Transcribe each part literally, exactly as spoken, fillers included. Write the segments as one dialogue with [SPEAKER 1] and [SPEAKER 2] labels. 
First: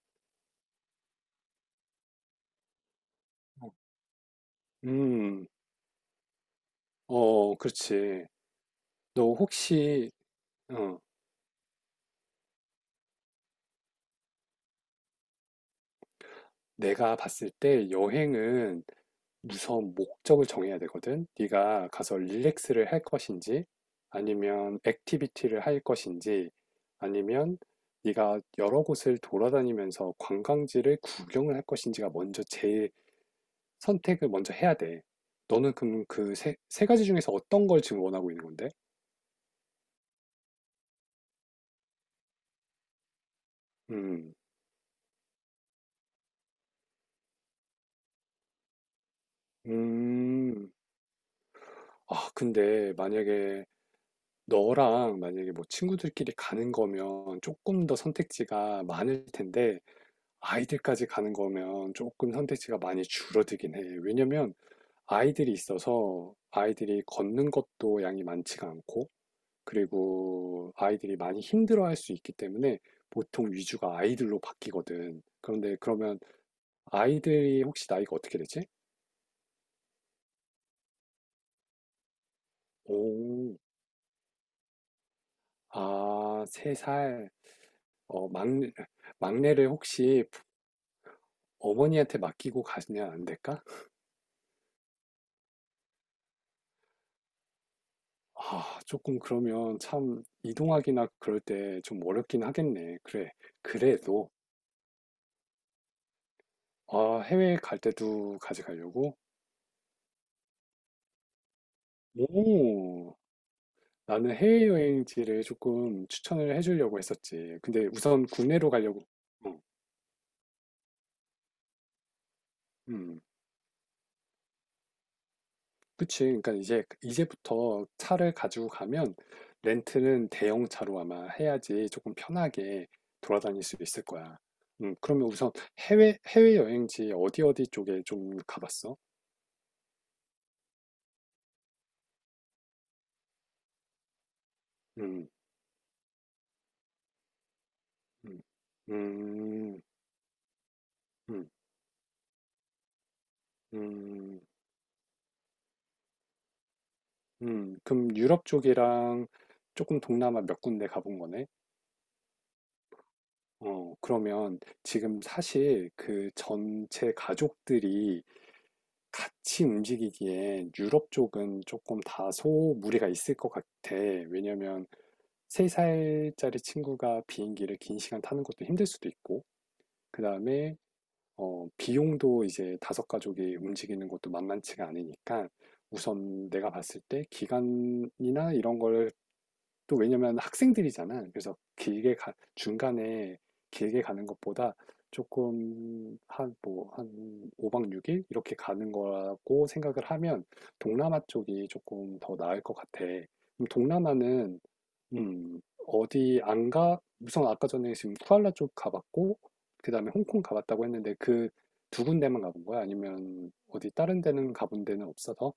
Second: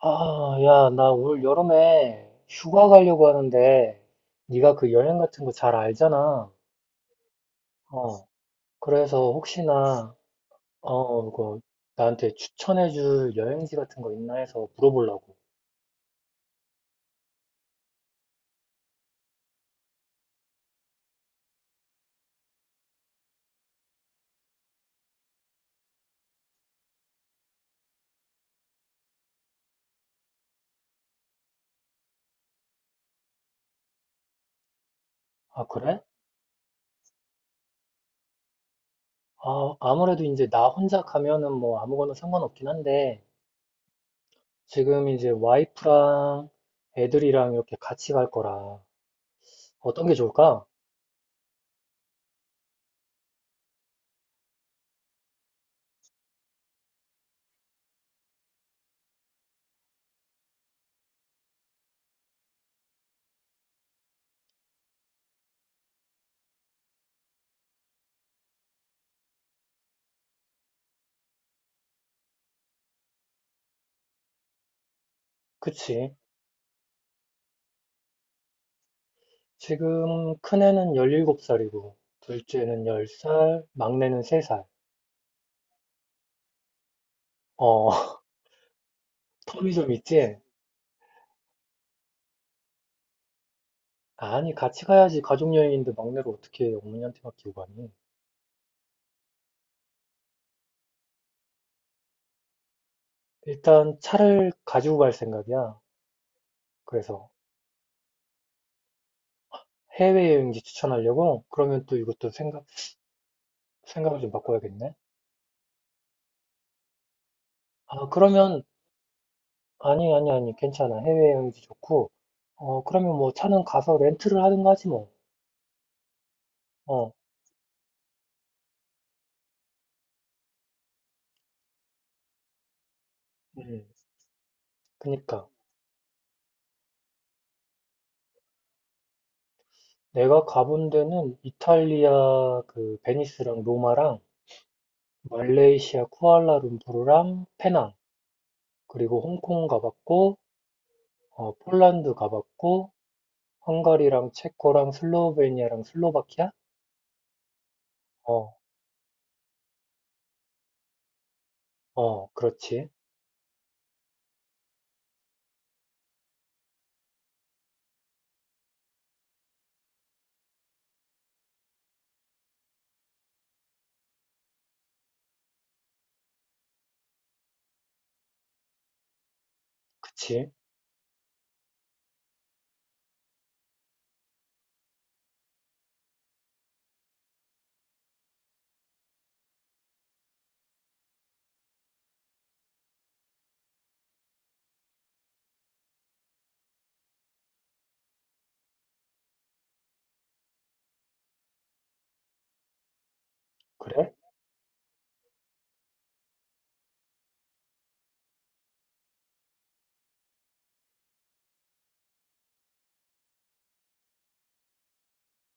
[SPEAKER 1] 아, 야, 나 올 여름에 휴가 가려고 하는데 네가 그 여행 같은
[SPEAKER 2] 음,
[SPEAKER 1] 거 잘 알잖아.
[SPEAKER 2] 어, 그렇지.
[SPEAKER 1] 어, 그래서
[SPEAKER 2] 너 혹시,
[SPEAKER 1] 혹시나
[SPEAKER 2] 어,
[SPEAKER 1] 어, 그 나한테 추천해줄 여행지 같은 거 있나 해서 물어보려고.
[SPEAKER 2] 내가 봤을 때 여행은 우선 목적을 정해야 되거든? 네가 가서 릴렉스를 할 것인지, 아니면 액티비티를 할 것인지, 아니면 네가 여러 곳을 돌아다니면서 관광지를 구경을 할 것인지가 먼저 제일 선택을 먼저 해야 돼.
[SPEAKER 1] 아,
[SPEAKER 2] 너는
[SPEAKER 1] 그래?
[SPEAKER 2] 그럼 그 세, 세 가지 중에서 어떤 걸 지금 원하고 있는 건데?
[SPEAKER 1] 아, 아무래도 이제 나 혼자 가면은 뭐 아무거나 상관없긴 한데
[SPEAKER 2] 음,
[SPEAKER 1] 지금 이제 와이프랑 애들이랑 이렇게 같이 갈 거라 어떤 게 좋을까?
[SPEAKER 2] 음. 아, 근데 만약에 너랑 만약에 뭐 친구들끼리 가는 거면 조금 더 선택지가 많을 텐데 아이들까지 가는 거면 조금 선택지가 많이 줄어들긴 해. 왜냐면 아이들이 있어서 아이들이 걷는 것도 양이 많지가 않고 그리고 아이들이 많이 힘들어할 수 있기 때문에 보통 위주가 아이들로 바뀌거든. 그런데
[SPEAKER 1] 그치?
[SPEAKER 2] 그러면 아이들이 혹시 나이가 어떻게 되지?
[SPEAKER 1] 지금 큰애는 열일곱 살이고 둘째는 열
[SPEAKER 2] 오,
[SPEAKER 1] 살 막내는 세살.
[SPEAKER 2] 아, 세 살.
[SPEAKER 1] 어,
[SPEAKER 2] 어, 막내, 막내를
[SPEAKER 1] 텀이 좀
[SPEAKER 2] 혹시
[SPEAKER 1] 있지?
[SPEAKER 2] 어머니한테 맡기고 가시면 안 될까?
[SPEAKER 1] 아니, 같이 가야지. 가족 여행인데 막내를 어떻게 어머니한테 맡기고 가니?
[SPEAKER 2] 아, 조금 그러면 참 이동하기나 그럴 때 좀 어렵긴 하겠네. 그래.
[SPEAKER 1] 일단
[SPEAKER 2] 그래도
[SPEAKER 1] 차를 가지고 갈 생각이야.
[SPEAKER 2] 아,
[SPEAKER 1] 그래서
[SPEAKER 2] 해외 갈 때도 가져가려고?
[SPEAKER 1] 해외여행지 추천하려고? 그러면 또 이것도 생각,
[SPEAKER 2] 오,
[SPEAKER 1] 생각을 좀
[SPEAKER 2] 나는
[SPEAKER 1] 바꿔야겠네.
[SPEAKER 2] 해외여행지를 조금 추천을 해주려고 했었지. 근데
[SPEAKER 1] 아,
[SPEAKER 2] 우선
[SPEAKER 1] 그러면,
[SPEAKER 2] 국내로 가려고. 어,
[SPEAKER 1] 아니, 아니, 아니, 괜찮아. 해외여행지 좋고. 어, 그러면
[SPEAKER 2] 음.
[SPEAKER 1] 뭐 차는 가서 렌트를 하든가 하지 뭐.
[SPEAKER 2] 그치. 그러니까 이제 그,
[SPEAKER 1] 어,
[SPEAKER 2] 이제부터 차를 가지고 가면 렌트는 대형차로 아마 해야지 조금 편하게 돌아다닐 수
[SPEAKER 1] 음,
[SPEAKER 2] 있을 거야. 음, 그러면
[SPEAKER 1] 그니까.
[SPEAKER 2] 우선 해외 해외 여행지 어디 어디 쪽에 좀 가봤어?
[SPEAKER 1] 내가 가본 데는 이탈리아 그 베니스랑 로마랑
[SPEAKER 2] 음,
[SPEAKER 1] 말레이시아 쿠알라룸푸르랑 페낭.
[SPEAKER 2] 음,
[SPEAKER 1] 그리고 홍콩
[SPEAKER 2] 음,
[SPEAKER 1] 가봤고,
[SPEAKER 2] 음,
[SPEAKER 1] 어, 폴란드 가봤고, 헝가리랑
[SPEAKER 2] 음,
[SPEAKER 1] 체코랑 슬로베니아랑 슬로바키아?
[SPEAKER 2] 음. 그럼 유럽
[SPEAKER 1] 어,
[SPEAKER 2] 쪽이랑 조금 동남아 몇 군데 가본 거네?
[SPEAKER 1] 어, 그렇지.
[SPEAKER 2] 어, 그러면 지금 사실 그 전체 가족들이 같이 움직이기에 유럽 쪽은 조금 다소 무리가 있을 것 같아. 왜냐면 세 살짜리 친구가 비행기를 긴 시간 타는 것도 힘들 수도 있고, 그
[SPEAKER 1] 그치.
[SPEAKER 2] 다음에 어, 비용도 이제 다섯 가족이 움직이는 것도 만만치가 않으니까 우선 내가 봤을 때 기간이나 이런 걸 또 왜냐면 학생들이잖아. 그래서 길게 가, 중간에 길게 가는 것보다 조금 한 뭐 한 오 박 육 일 이렇게 가는 거라고 생각을 하면 동남아 쪽이 조금 더 나을 것 같아. 그럼
[SPEAKER 1] 그래?
[SPEAKER 2] 동남아는 음, 어디 안 가? 우선 아까 전에 지금 쿠알라 쪽 가봤고 그다음에 홍콩 가봤다고 했는데 그 두 군데만 가본 거야? 아니면 어디 다른 데는 가본 데는 없어서?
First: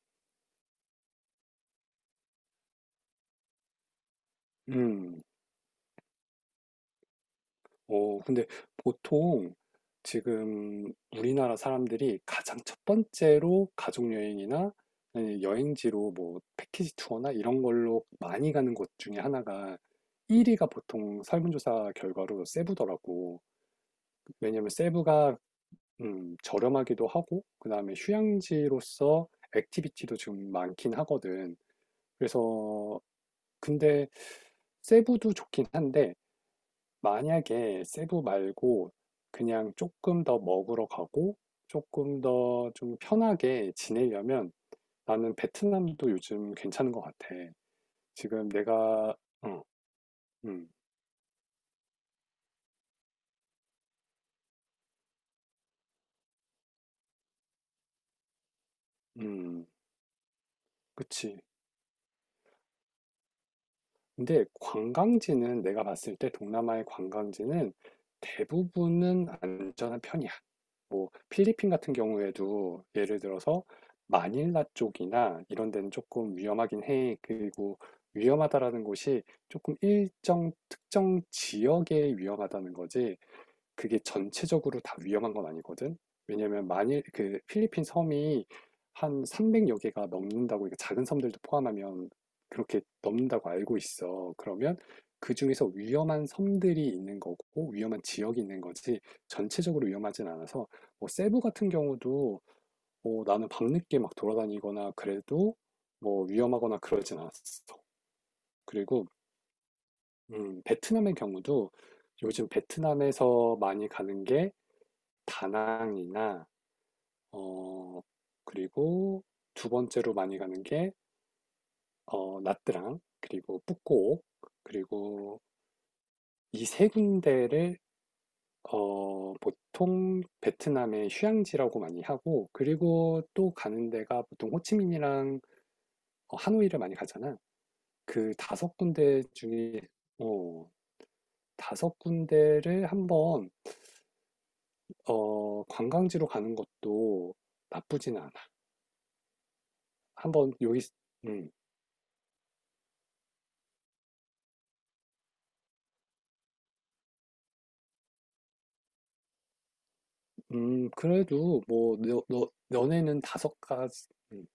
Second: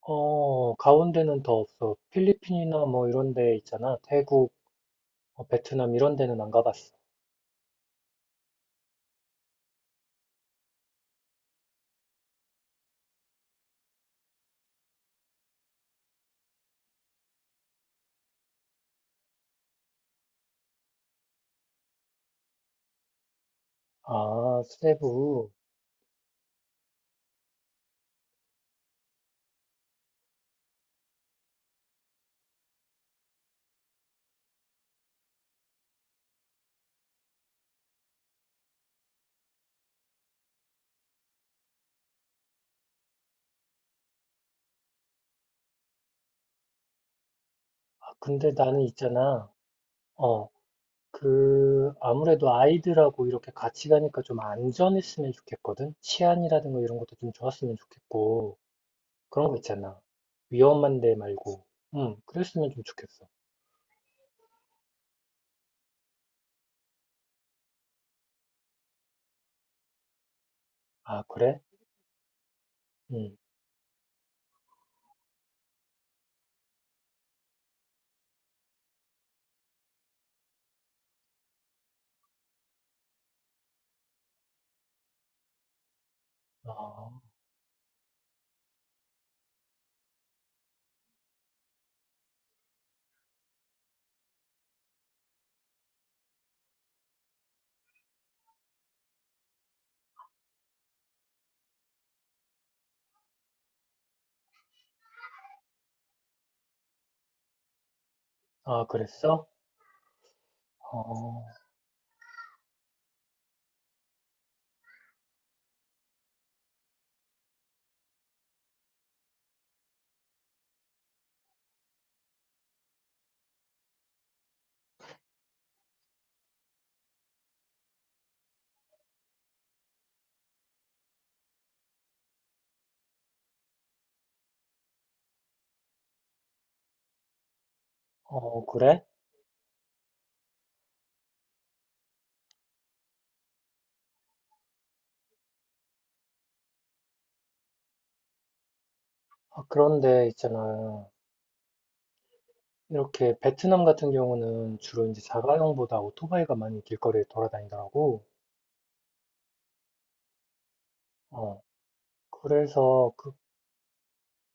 [SPEAKER 1] 어, 가운데는 더 없어. 필리핀이나 뭐 이런 데 있잖아. 태국,
[SPEAKER 2] 음.
[SPEAKER 1] 어, 베트남 이런 데는 안 가봤어.
[SPEAKER 2] 어, 근데 보통 지금 우리나라 사람들이 가장 첫 번째로 가족여행이나 아니면 여행지로 뭐 패키지 투어나 이런 걸로 많이 가는 곳 중에 하나가 일 위가 보통 설문조사 결과로 세부더라고.
[SPEAKER 1] 아,
[SPEAKER 2] 왜냐면 세부가
[SPEAKER 1] 세부.
[SPEAKER 2] 음, 저렴하기도 하고, 그 다음에 휴양지로서 액티비티도 좀 많긴 하거든. 그래서, 근데 세부도 좋긴 한데, 만약에 세부 말고 그냥 조금 더 먹으러 가고 조금 더 좀 편하게 지내려면 나는 베트남도 요즘 괜찮은 것 같아.
[SPEAKER 1] 아,
[SPEAKER 2] 지금
[SPEAKER 1] 근데 나는
[SPEAKER 2] 내가,
[SPEAKER 1] 있잖아.
[SPEAKER 2] 어,
[SPEAKER 1] 어,
[SPEAKER 2] 음,
[SPEAKER 1] 그, 아무래도 아이들하고 이렇게 같이 가니까 좀 안전했으면 좋겠거든? 치안이라든가 이런 것도 좀 좋았으면 좋겠고. 그런 거
[SPEAKER 2] 음,
[SPEAKER 1] 있잖아. 위험한데
[SPEAKER 2] 그치.
[SPEAKER 1] 말고. 응, 그랬으면 좀 좋겠어.
[SPEAKER 2] 근데 관광지는 내가 봤을 때 동남아의 관광지는 대부분은 안전한 편이야. 뭐
[SPEAKER 1] 아, 그래?
[SPEAKER 2] 필리핀 같은 경우에도 예를
[SPEAKER 1] 응.
[SPEAKER 2] 들어서 마닐라 쪽이나 이런 데는 조금 위험하긴 해. 그리고 위험하다라는 곳이 조금 일정 특정 지역에 위험하다는 거지. 그게 전체적으로 다 위험한 건 아니거든. 왜냐면 만일
[SPEAKER 1] 어,
[SPEAKER 2] 그 필리핀 섬이 한 삼백여 개가 넘는다고, 그러니까 작은 섬들도 포함하면 그렇게 넘는다고 알고 있어. 그러면 그 중에서 위험한 섬들이 있는 거고, 위험한 지역이 있는 거지, 전체적으로 위험하진 않아서, 뭐, 세부 같은 경우도, 뭐, 나는 밤늦게 막 돌아다니거나 그래도, 뭐, 위험하거나 그러진 않았어.
[SPEAKER 1] 아,
[SPEAKER 2] 그리고,
[SPEAKER 1] 그랬어?
[SPEAKER 2] 음, 베트남의
[SPEAKER 1] 어,
[SPEAKER 2] 경우도 요즘 베트남에서 많이 가는 게 다낭이나 어 그리고 두 번째로 많이 가는 게 어, 나트랑 그리고 뿌꼬 그리고 이 세 군데를 어, 보통 베트남의 휴양지라고 많이 하고 그리고 또 가는 데가 보통 호치민이랑 어, 하노이를 많이 가잖아. 그
[SPEAKER 1] 어,
[SPEAKER 2] 다섯
[SPEAKER 1] 그래?
[SPEAKER 2] 군데 중에 어, 다섯 군데를 한번 어, 관광지로 가는 것도 나쁘진 않아.
[SPEAKER 1] 아, 그런데
[SPEAKER 2] 한번 여기
[SPEAKER 1] 있잖아.
[SPEAKER 2] 음,
[SPEAKER 1] 이렇게 베트남 같은 경우는 주로 이제 자가용보다 오토바이가 많이 길거리에 돌아다니더라고.
[SPEAKER 2] 음,
[SPEAKER 1] 어,
[SPEAKER 2] 그래도 뭐, 너, 너,
[SPEAKER 1] 그래서,
[SPEAKER 2] 너네는
[SPEAKER 1] 그,
[SPEAKER 2] 다섯 가지, 음,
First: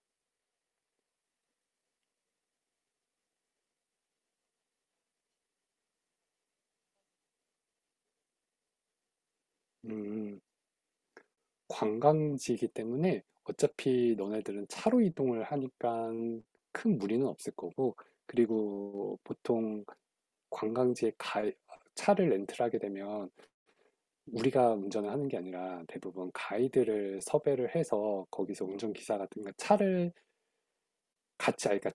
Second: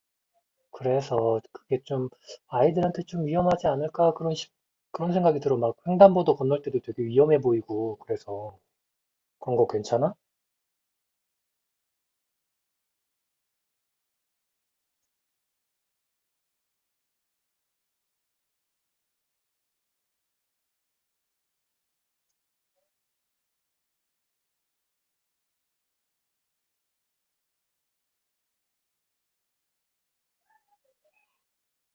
[SPEAKER 1] 그래서 그게 좀 아이들한테 좀 위험하지 않을까? 그런 식 그런 생각이 들어. 막 횡단보도 건널 때도 되게 위험해 보이고, 그래서. 그런 거 괜찮아?
[SPEAKER 2] 음, 관광지이기 때문에 어차피 너네들은 차로 이동을 하니까 큰 무리는 없을 거고, 그리고 보통 관광지에 가, 차를 렌트를 하게 되면 우리가 운전을 하는 게 아니라 대부분 가이드를 섭외를 해서 거기서 운전기사 같은 거 차를 같이 아 그러니까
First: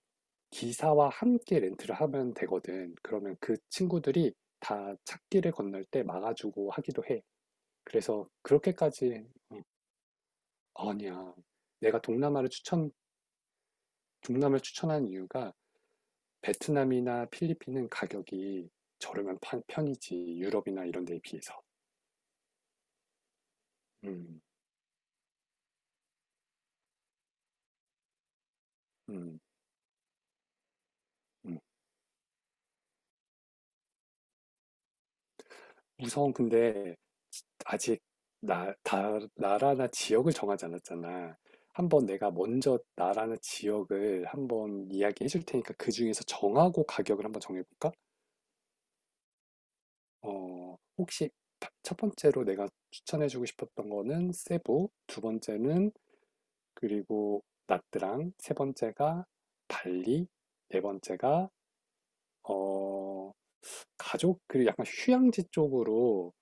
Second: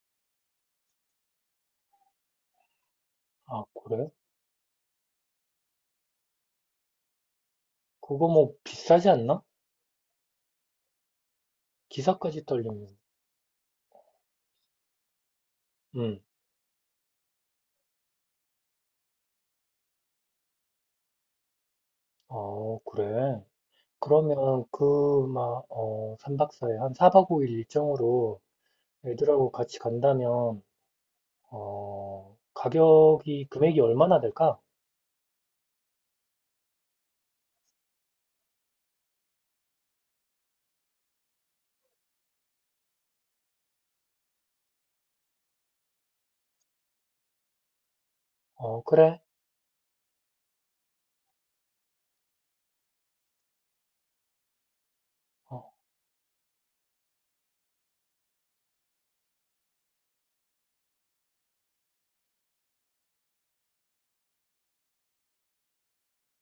[SPEAKER 2] 기사와 함께 렌트를 하면 되거든. 그러면 그
[SPEAKER 1] 아, 그래?
[SPEAKER 2] 친구들이 다 찾기를 건널 때 막아주고 하기도 해. 그래서
[SPEAKER 1] 그거 뭐 비싸지
[SPEAKER 2] 그렇게까지
[SPEAKER 1] 않나?
[SPEAKER 2] 음, 아니야. 내가
[SPEAKER 1] 기사까지
[SPEAKER 2] 동남아를 추천
[SPEAKER 1] 떨리면.
[SPEAKER 2] 동남아를 추천한 이유가
[SPEAKER 1] 음.
[SPEAKER 2] 베트남이나 필리핀은 가격이 저렴한 판- 편이지 유럽이나 이런 데에 비해서.
[SPEAKER 1] 어, 그래.
[SPEAKER 2] 음,
[SPEAKER 1] 그러면 그, 막, 어, 삼박 사 일한 사 박 오 일 일정으로
[SPEAKER 2] 음,
[SPEAKER 1] 애들하고 같이 간다면,
[SPEAKER 2] 음.
[SPEAKER 1] 어, 가격이, 금액이 얼마나 될까?
[SPEAKER 2] 우선 근데 아직 나, 다, 나라나 지역을 정하지 않았잖아. 한번 내가 먼저 나라나 지역을 한번 이야기해 줄 테니까 그 중에서 정하고 가격을 한번 정해볼까?
[SPEAKER 1] 어, 그래.
[SPEAKER 2] 어, 혹시 다- 첫 번째로 내가 추천해주고 싶었던 거는 세부, 두
[SPEAKER 1] 어,
[SPEAKER 2] 번째는 그리고 나트랑, 세 번째가 발리, 네 번째가 어, 가족, 그리고 약간 휴양지 쪽으로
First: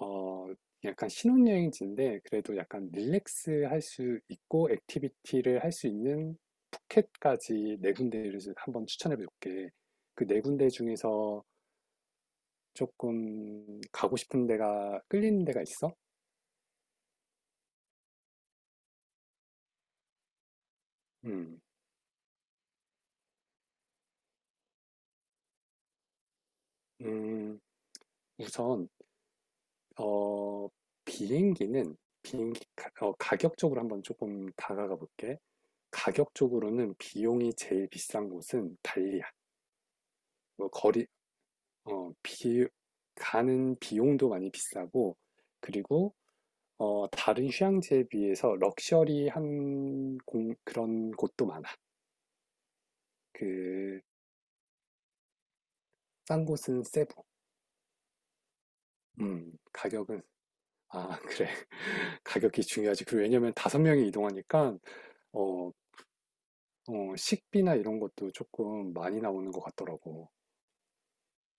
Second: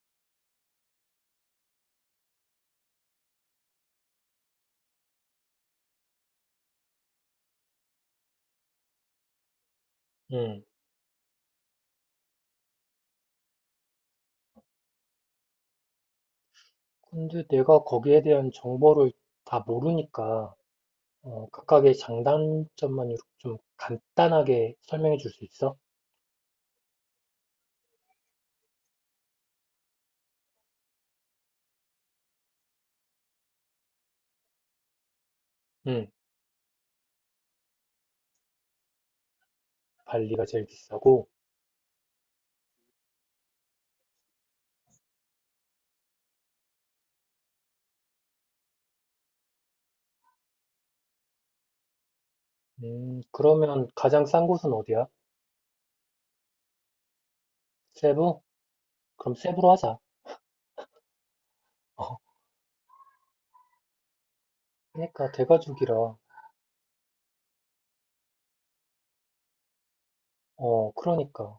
[SPEAKER 2] 어, 약간 신혼여행지인데 그래도 약간 릴렉스 할 수 있고 액티비티를 할 수 있는 푸켓까지 네 군데를 한번 추천해 볼게. 그 네
[SPEAKER 1] 음.
[SPEAKER 2] 군데 중에서 조금 가고 싶은 데가 끌리는 데가 있어?
[SPEAKER 1] 근데 내가 거기에 대한 정보를 다 모르니까, 어,
[SPEAKER 2] 음,
[SPEAKER 1] 각각의 장단점만 이렇게 좀 간단하게 설명해 줄 수 있어?
[SPEAKER 2] 음, 우선 어, 비행기는 비행기 가, 어, 가격 쪽으로 한번 조금 다가가 볼게.
[SPEAKER 1] 응.
[SPEAKER 2] 가격 쪽으로는 비용이 제일 비싼 곳은 발리야.
[SPEAKER 1] 발리가 제일
[SPEAKER 2] 뭐 거리
[SPEAKER 1] 비싸고,
[SPEAKER 2] 어, 비, 가는 비용도 많이 비싸고, 그리고, 어, 다른 휴양지에 비해서 럭셔리한 공- 그런 곳도 많아.
[SPEAKER 1] 음, 그러면
[SPEAKER 2] 그,
[SPEAKER 1] 가장 싼 곳은 어디야?
[SPEAKER 2] 싼 곳은 세부.
[SPEAKER 1] 세부? 그럼
[SPEAKER 2] 음,
[SPEAKER 1] 세부로 하자.
[SPEAKER 2] 가격은, 아, 그래. 가격이 중요하지. 그리고 왜냐면 다섯 명이 이동하니까,
[SPEAKER 1] 그러니까
[SPEAKER 2] 어,
[SPEAKER 1] 대가족이라
[SPEAKER 2] 어, 식비나 이런 것도 조금 많이 나오는 것 같더라고.
[SPEAKER 1] 어 그러니까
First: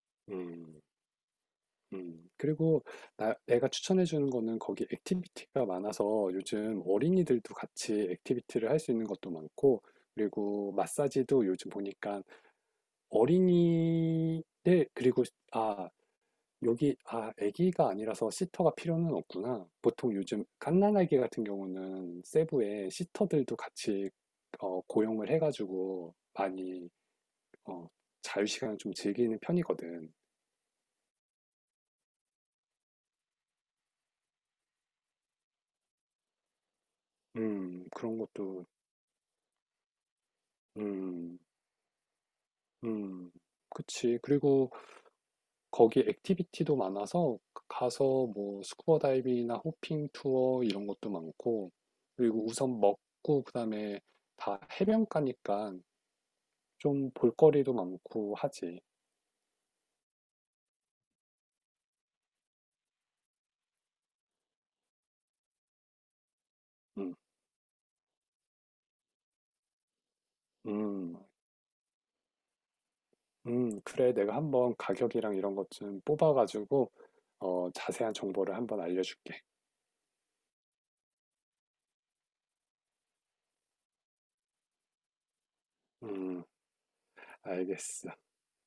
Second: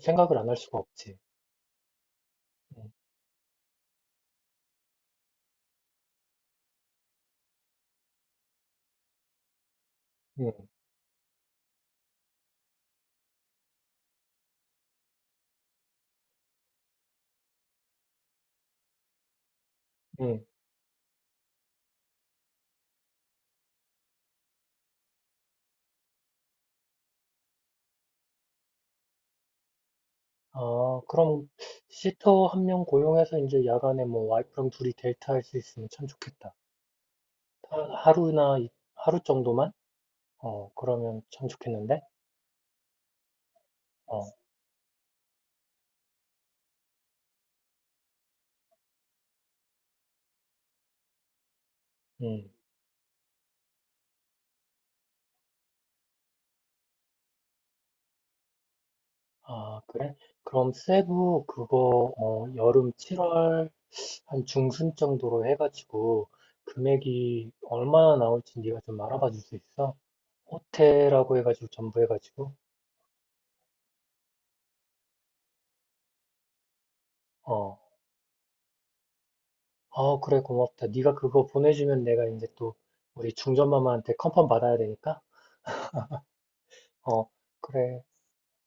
[SPEAKER 1] 생각을 안 할 수가
[SPEAKER 2] 음.
[SPEAKER 1] 없지.
[SPEAKER 2] 음, 그리고
[SPEAKER 1] 응,
[SPEAKER 2] 나, 내가 추천해 주는 거는 거기 액티비티가 많아서 요즘 어린이들도 같이 액티비티를 할 수 있는 것도 많고,
[SPEAKER 1] 응,
[SPEAKER 2] 그리고 마사지도 요즘 보니까 어린이들, 그리고, 아, 여기, 아, 아기가 아니라서 시터가 필요는 없구나. 보통 요즘
[SPEAKER 1] 응.
[SPEAKER 2] 갓난아기 같은 경우는 세부에 시터들도 같이 어, 고용을 해가지고 많이 어, 자유시간을 좀 즐기는 편이거든.
[SPEAKER 1] 아 그럼 시터 한 명 고용해서 이제 야간에 뭐 와이프랑 둘이 데이트할 수 있으면 참 좋겠다.
[SPEAKER 2] 음,
[SPEAKER 1] 하-
[SPEAKER 2] 그런
[SPEAKER 1] 하루나
[SPEAKER 2] 것도,
[SPEAKER 1] 이- 하루 정도만? 어 그러면
[SPEAKER 2] 음.
[SPEAKER 1] 참 좋겠는데?
[SPEAKER 2] 음. 그치.
[SPEAKER 1] 어,
[SPEAKER 2] 그리고 거기 액티비티도 많아서 가서 뭐 스쿠버 다이빙이나 호핑 투어 이런 것도 많고 그리고
[SPEAKER 1] 음.
[SPEAKER 2] 우선 먹고 그다음에 다 해변가니까 좀 볼거리도 많고 하지.
[SPEAKER 1] 아 그래? 그럼 세부 그거 어 여름 칠월 한 중순 정도로 해가지고
[SPEAKER 2] 음.
[SPEAKER 1] 금액이 얼마나 나올지 네가 좀 알아봐 줄 수 있어?
[SPEAKER 2] 음.
[SPEAKER 1] 호텔하고 해가지고 전부 해가지고.
[SPEAKER 2] 음. 그래. 내가 한번 가격이랑 이런 것 좀 뽑아가지고 어,
[SPEAKER 1] 어,
[SPEAKER 2] 자세한 정보를 한번 알려줄게.
[SPEAKER 1] 어, 그래, 고맙다. 네가 그거 보내주면 내가 이제 또 우리 중전마마한테 컨펌 받아야 되니까.
[SPEAKER 2] 음.
[SPEAKER 1] 어, 그래.
[SPEAKER 2] 알겠어.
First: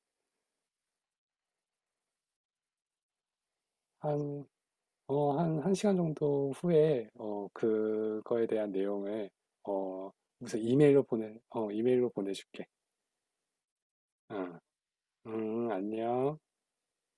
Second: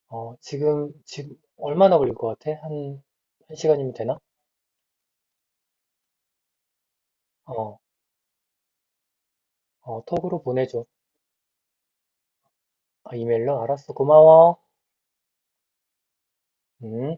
[SPEAKER 1] 어, 지금, 지금 얼마나 걸릴 것 같아? 한, 한 시간이면 되나?
[SPEAKER 2] 한 어, 한, 한 시간 정도 후에, 어,
[SPEAKER 1] 어,
[SPEAKER 2] 그거에 대한 내용을,
[SPEAKER 1] 어,
[SPEAKER 2] 어,
[SPEAKER 1] 톡으로
[SPEAKER 2] 무슨
[SPEAKER 1] 보내줘.
[SPEAKER 2] 이메일로 보내, 어, 이메일로 보내줄게.
[SPEAKER 1] 아, 이메일로? 알았어. 고마워.
[SPEAKER 2] 응, 음, 안녕.
[SPEAKER 1] 음.